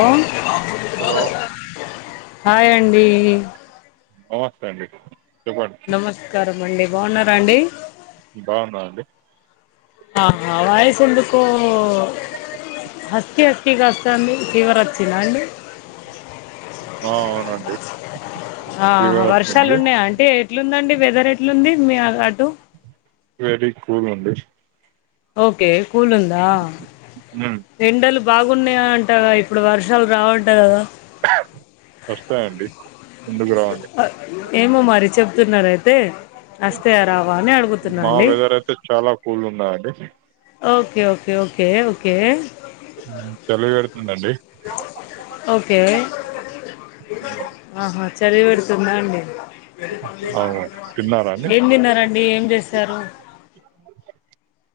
Hello hello hi అండి నమస్తే అండి చెప్పండి నమస్కారం అండి బాగున్నారా అండి బాగున్నా అండి ఆహా వాయిసు ఎందుకో హస్కిీ హస్కి కాచ్చండి ఫీవర్ వచ్చిందా అండి ఆ అవునండి ఆ ఫీవర్ వర్షాలు వచ్చింది ఉన్నాయా అంటే ఎట్లుందండి వెదర్ ఎట్లుంది మీ అ అటు వెరి కూల్ అండి ఓకే కూల్ ఉందా ఉమ్ ఎండలు బాగున్నాయంట గ ఇప్పుడు వర్షాలు రావంటా కదా వస్తాయండి ఎందుకు రావండి అ, ఏమో మరి చెప్తున్నారైతే వస్తయ రావా అని మా అడుగుతున్నాఅండి వెదర్ అయితే చాలా కూల్ ఉన్నదండి ఓకే ఓకే ఓకే ఓకే చలి పెడుతుందండి ఓకే అహ చలీ పెడుతుందా అండి అవును తిన్నారా అండి ఏం తిన్నారండి ఏం చేసరు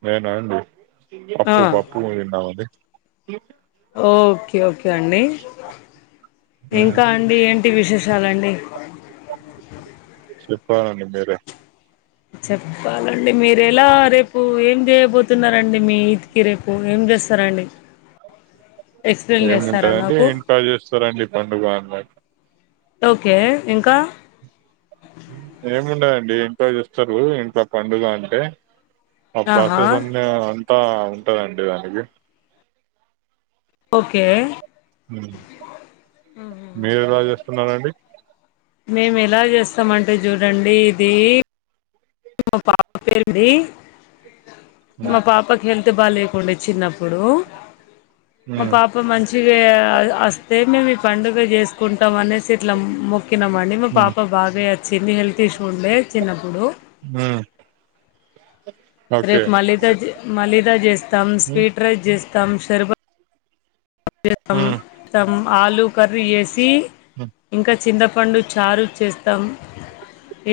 నేన అండి పప్పు పప్పు తిన్నా అండి ఓకే ఓకే అండి ఉమ్ ఇంకా అండి ఏంటి విశేష షాలండి చెిప్పలండి మీరే చెప్పాలండి మీరు ఎలా రేపు ఏం చేయబోతున్నారండి మీ ఇంటికి రేపు ఏం స్తారండి ఏముంటాదంతే ఎం [unintelligible] చేస్తారండి పండుగ అందరు ఓకే ఇంకా ఏముండదండి ఇంట్లో చేస్తారు ఇంట్లో పండుగ అంటే ఆ ఆహా ప్లాస్టెస్ అన్ని అంతా ఉంటదండి దానికి ఓకే మీరు ఎలా చేస్తున్నారండి మేము ఎలా చేస్తామంటే చూడండి ఇది మా పాప డి మా పాపకి హే ల్త్ బాలేకుండే చిన్నప్పుడు మా మ్మ్ పాప మంచిగఅస్తే మేమ్ పండుగ చేసుకుంటాం అనేసి ఇట్లా మొక్కినామండి మా మ్మ్ పాప బాగై చింది హెల్త్ ఇష్యూ ఉండే చిన్నప్పుడు ఆ రేపు మ మలిదా చేస్తాం మ్మ్ స్వీట్ రైస్ చేస్తాం షర్బ మ్మ్ తం ఆలు కర్రీ చేేసి ఇంకా చింతపండు చారు చేస్తాం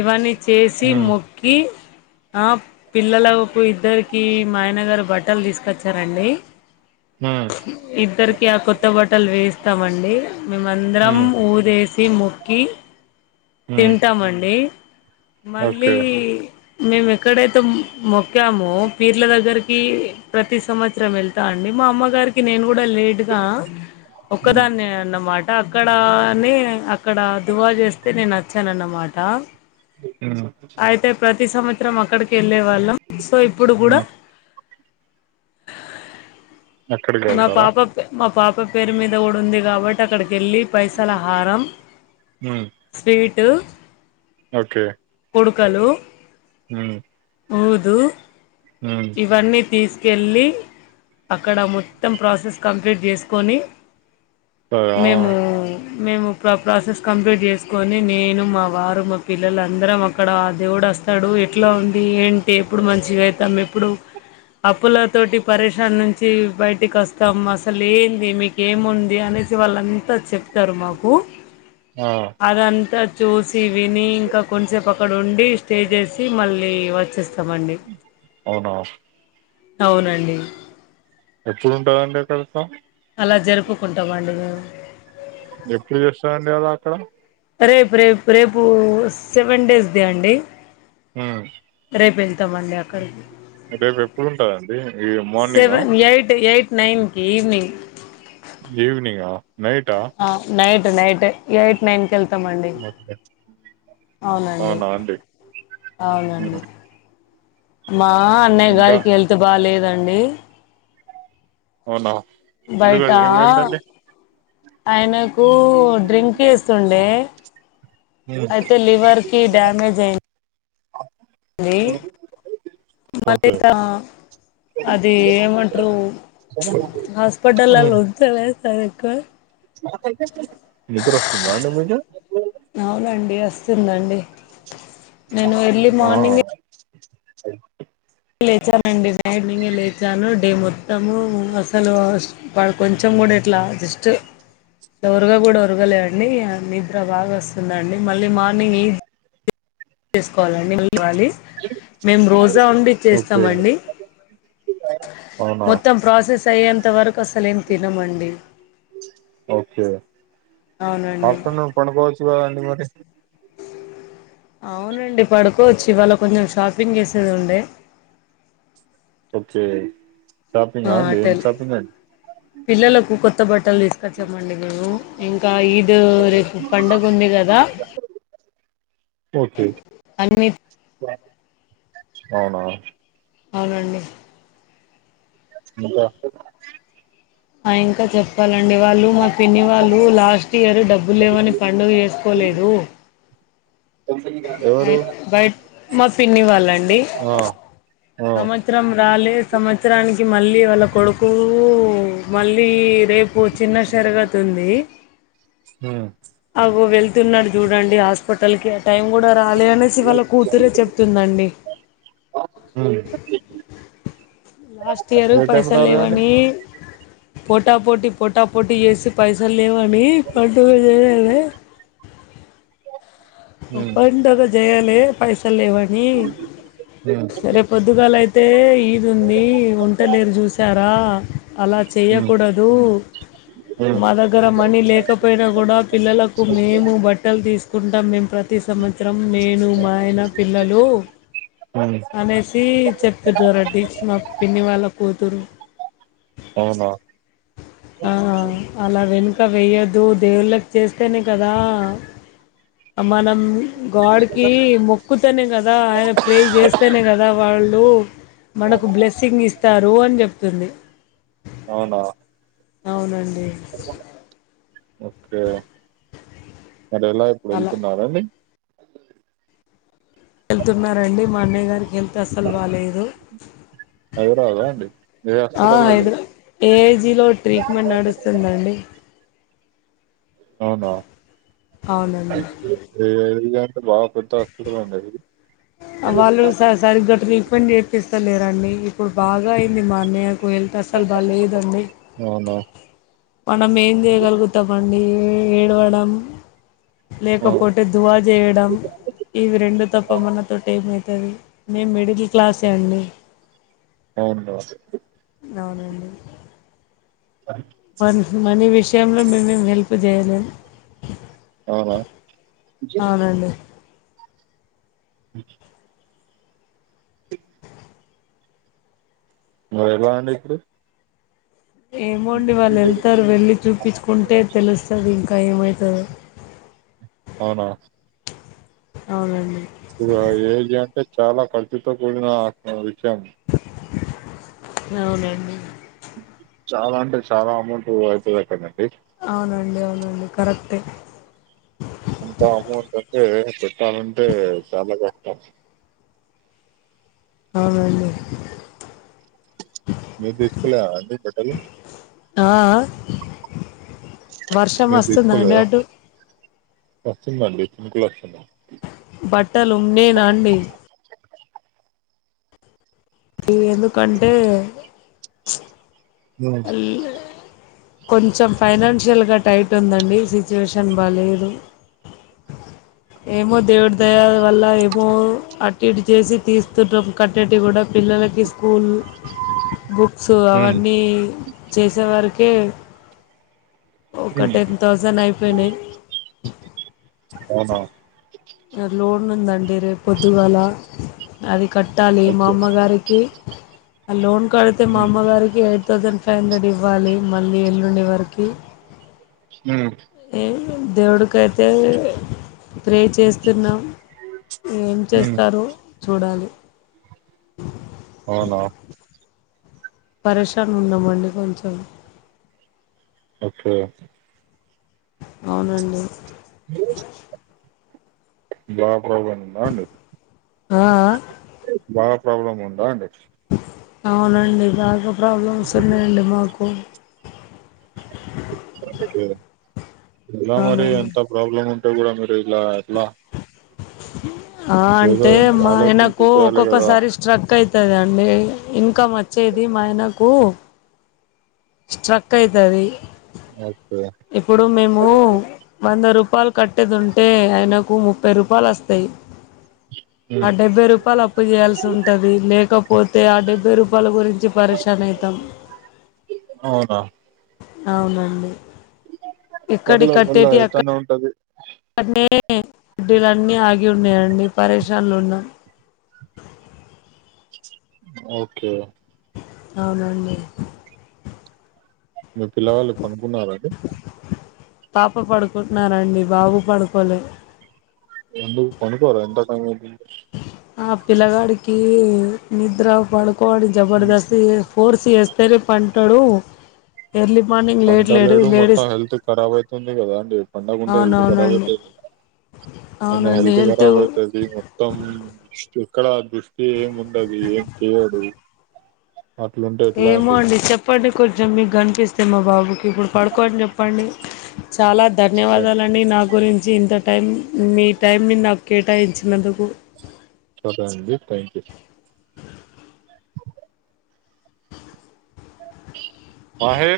ఇవన్నీ చేసి మ్మ్ మొక్కి ఆ పిల్లలకు ఇద్దరికి మా ఆయన గారు బట్టలు తీసుకొచ్చారండి మ్మ్ ఇద్దరికి ఆ కొత్త బట్టలు వేయిస్తామండి మేమందరం మ్మ్ ఊదేసి మొక్కి మ్మ్ తింటామండి మళ్ళీ ఓకే మేము ఎక్కడైతే మొక్కామో పీర్ల దగ్గరికి ప్రతి సంవత్సరం వెళ్తా అండి మా అమ్మగారికి నేను కూడా లేట్గా మ్మ్ ఒక్కదాన్నే అన్నమాట అక్కడనే అక్కడ దువా చేస్తే నేనోచ్చానన్నమా ఆ అయితే ప్రతి సంవత్సరం అక్కడికి వెళ్ళే వాళ్ళం సో ఇప్పుడు కూడా మ్మ్ అక్కడికి మా వెళ్తారా పాప మా పాప పేరు మీద కూడా ఉంది కాబట్టి అక్కడిక్ కిల్లి పైసల హారం మ్మ్ స్వీటు ఓకే కుడుకలు ఊ ఊదు ఇవన్నీ తీసుకెళ్ళి అక్కడ ము మొత్తం ప్రాసెస్ కంప్లీట్ చేసుకొని సరే ఆ మేము మేము ప్ర ప్రాసెస్ కంప్లీట్ చేసుకొని నేను మా వారు మా పిల్లలు అందరం అక్కడ ఆ దేవుడు రస్తాడు ఎట్లా ఉంది ఏంటి ఎప్పుడు మంచిగా అయితాం ఎప్పుడు అప్పుల తోటి పరేషన్ నుంచి బయట ఇంటి కస్తాం అసలు ఏంది మీక ఏముంది అనేసి వాళ్ళంతా చెప్తారు మాకు ఆ అదంత చూసి విని ఇంకా కొద్ది సేపు అక్కడ ఉండి స్టే చేసి మళ్ళీ వచ్చే అవునా అవునండి ఎప్పుడుంటదండి తెలుసా అలా జరుపుకుంటాం అండి మేము ఎప్పుడు చేస్తాారండి అదీ అక్కడ రేపు రేపు రేపు సెవెన్ డేస్ దే అండి ఆ రేపు వెళ్తామండి అక్కడికి రేపు ఎప్పుడుంటదండి ఈ మార్నింగ్ ఆ సెవెన్ ఎయిట్ ఎయిట్ నైన్కి ఈవినింగ్ ఈవనింగా ఆ నైట్ నైట్ ఎయిట్ నైన్ కల్ అవునండి అవునాండి అవునండి మా అన్నయ్య గారికి హెల్త్ బాగా లేదండి అవునా బయటా ఎందుకండి ఏమైందండి ఆయన ఓ డ్రింక్ ఏస్తుండే మ్మ్ అయితే లివర్ కి డ్యామేజ్ అయింది [unintelligible] మళ్ళీ ఓకే ఇట అది ఏమంట్రు హాస్పిటల్ [unintelligible] సరి నిద్రొస్తుందా అండి మీకు అవునండి వస్తుందండి నేను ఎర్లీ మార్నింగే స లేచానండి నైట్నింగ్ లేచాను డే మొత్తము పడు అసలు కొంచెం కూడా ఇట్లా జస్ట్ ఒరగ కూడా ఒరగలేడు అండి నిద్ర బాగా వస్తుందండి మళ్ళీ మార్నింగే చేసుకోవాలండి మళ్ళీ మేము రోజా ఉండి ఓకే చేస్తామండి అవునా మొత్తం ప్రాసెస్ అయ్యే కసలేం తినమండి ఓకే అవునండి ఆఫ్టర్నూన్ పడుకోవచ్చు కదండి మరి అవునండి పడుకోవచ్చు ఇవాళ కొంచెం షాపింగ్ చేసేది ఉండే ఓకే షాపింగ్ ఆ ఏం షాపింగ్ అండీ పిల్లలకు కొత్త బట్టలు తీసుకొచ్చామండి మేము ఇంకా ఈద్ రేపు పండుగ ఉంది కదా [unintelligible] ఓకే అన్ని అవునా అవునండి [unintelligible] ఆ ఇంకా చెప్పాలండి డి వాళ్ళు మా పిన్నివాళ్ళు లాస్ట్ ఇయర్ డబ్బు లేవని పండుగ చేసుకోలేదు ఇంకా అ ఎవరు బయ మా పిన్నివాళ్ళండి ఆ ఆ సంవత్సరం రాలే సంవత్సరానికి మళ్ళీ వాళ్ళ కొడుకు మళ్ళీ రేపు చిన్న షారగతు ఉంది హ్మ్ అగో వెళ్ తున్నాడు చూడండి హాస్పిటల్ కి ఆయా టైం కూడా రాలే అనేసి వల్ల కూతురే చెప్తుందండి ఉ లాస్ట్ ఇయరు పైసలు రాలేదండి లేవని పోటా పోటీ పోటా పోటీ చేేసి పైసలు లేవని పండుగ చేయాలె హ్మ్ పండగ చేయాలే పైసలు లేవని హ్మ్ సరే పొద్దుగాల అయి అయితే ఈది ఉంది ఉంటాలేరు చూసారా అలా హ్మ్ చేయ్యకూడదు హ్మ్ మా దగ్గర మనీ లేకపోయినా కూడా పిల్లలకు మేము బట్టలు తీస్తం తీసుకుంటాం మేము ప్రతి సంవత్సరం నేను మాయన పిల్లలు హ్మ్ అనేసి చెప్తున్నారు రండి మా పిన్ని వాళ్ళ కూతురు అవునా ఆ అలా వెనుక వేయ్యొద్దు దేవుళ్ళకి చేస్తేనే కదా మనము గాడ్కి మొక్కుతనే కదా ఆయన ప్రే చేస్తేనే కదా వాళ్ళు మనకు బ్లెస్సింగ్ ఇస్తారు అని చెప్తుంది అవునా అవునండి ఓకే మరి ఎలా ఇప్పుడు అలా వెళ్తున్నారండి [unintelligible] వెళ్తున్నారండి మా అన్నయ్య గారికి హెల్త్ అస్సలు బాలేదు హైదరాబాదా అండి ఏ ఆ హాస్పిటల్ అండి హైదరాబాద్ ఏఐజీలో ట్రీట్మెంట్ నడుస్తుందండి అవునండి అవునాఏఐజి అంటే బాగా పెద్ద హాస్పిటల్ అండి ఆది వాళ్ళు సరిగ్గా ట్రీట్మెంట్ చేపిస్తలేరండి ఇప్పుడు బాగా అయింది మా అన్నయ్య ఇప్పుడు హెల్త్ అస్సలు బాలేదండి అవునా మనం ఏం చేయగలుగుతామండి ఏడవడం ఆ లేకపోతే దువా చేయడం ఇవి రెండు తప్ప మనతో ఏమై మీము మిడిల్ క్లాస్ అండి అవునా అవునండి మ మనీ విషయంలో మీము ఎం హెల్ప్ చేయలేము అవునా అవునండి [unintelligible] మరి ఎలా అండి ఇప్పుడు ఏమోండి వాళ్ళు వెళ్తారు వెళ్లిి చూపించుకుంటే తెలుస్తుంది ఇంకా ఏమవుతదో అవునా అవునండి అ ఏజ్ అంటే చాలా ఖర్చుతో అ కూడిన విషయం అవునండి చాలా అంటే చాలా అమౌంట్ అయితది అక్కడండి అవునండి అవునండి కరెక్టే అంత అమౌంట్ అంటే పెట్టాలంటే చాలా కష్టం అవునండి మీరు తీసుకోలేద అండి బట్టలు ఆ అ వర్షం మీరు వస్తుందా అండి తీసుకోలేదా అటు చినుకులోస్తున్నాయి బట్టలు ఉన్నేన అండి ఇ ఎందుకంటే హ కొంచెం ఫైనాన్షియల్గా టైట్ ఉందండి సిచ్యువేషన్ బాగాలేదు [inaudible] ఏమో దేవుడి దయావళ్ళ ఏమో అటు ఇటు చేసి తీస్తుంటం కట్టటియి కూడా పిల్లలకి స్కూల్ బుక్స్ హ్మ్, అవన్నీ చేసేవ రాకే ఒక హ్మ్, హ్మ్. టెన్ థౌసండ్ అయిపోయినాయి అవున లోన్ ఉందండి రేపు పొద్దుగాల అది కట్టాలి మా ఓకే అమ్మగారికి లోన్ కడితే మా హ్మ్, అమ్మగారికి ఎయిట్ థౌసండ్ ఫైవ్ హుం్రేడ్ ఇవ్వాలి మళ్ళీ ఎల్లుండి వరకి మ్ దేవుడికైతే ప్రేర్ చేస్తున్నాం ఏం హ్మ్. చేస్తారో చూడాలి అవునా పరేషాన్ ఉన్నామండి కొంచెం ఓకే అవునండి [unintelligible] అండి ఆ ఆ ప్రాబ్లమ్ ఉందా అండి అవునండి బాగా ప్రాబ్లమ్స్ ఉన్నాయండి మాకు ఓకే ఇలా మరి అవునండి ఎంత ప్రాబ్లం ఉంటే కూడా మీరు ఇలా ఎట్లా ఆ ఏదో అంటే మా ఆలోచించి ఆయనకు చేయాలి కదా ఒక్కొక్కసారి స్ట్రక్ అయి తదండి ఇన్కం వచ్చేది మా ఆయనకు స్ట్రక్ అయితది ఓ ఇప్పుడు మేము వంద రూప్ పాయలు కట్టేదింటే ఆయనకు ముప్పై రూపాయలు వస్తాయి ఆ ఉమ్. డెబ్బై రూపాయలు అప్పు చేయాల్సి ఉంటది లేకపోతే ఆ డెబ్బై రూపాయల గురి పరిషాన్ అయితం అవునా అవునండి ఇక్కడి పర్లే పర్లే కట్టేటి అక్క అయితానే ఉంటది అనే ఏద్దులన్ని ఆగి ఉన్నాయండి పరేేశాన్ లో ఉన్నాం ఓకే అవునండి మీ పిల్లవాళ్ళు [unintelligible] పాప పడుకుంటున్నారండి బాబు పడుకోలే [unintelligible] ఆ పిల్లగాడికి నిద్ర పడుకోడు జబర్దస్త్ ఫోర్స్ చేస్తేనే పంటడు పంట లేడు మొత్తం హెల్త్ ఖరాబ్ అయితది కదా అండి పండకుంటే హెల్త్ రాబ్ అవునవునండి అయితుంది అ అవునండి హెల్త్ హెల్థఖరాబ్ అయితది మొత్తం ఇక్కడ దృష్టి ఎం ఉండదు ఏం చెయడు ఏమో అండి చెప్ కొంచెం మీకు కనిపిస్తే మా బాబుకి ఇప్పుడు పడుకో అని చెప్పండి చాలా సరే ధన్యవాదాలండి నా గురించి ఇంత టైం మీ టైంని నాకు కేటాయించినందుకు సరే అండి థ్యాంక్ [unintelligible] [unintelligible]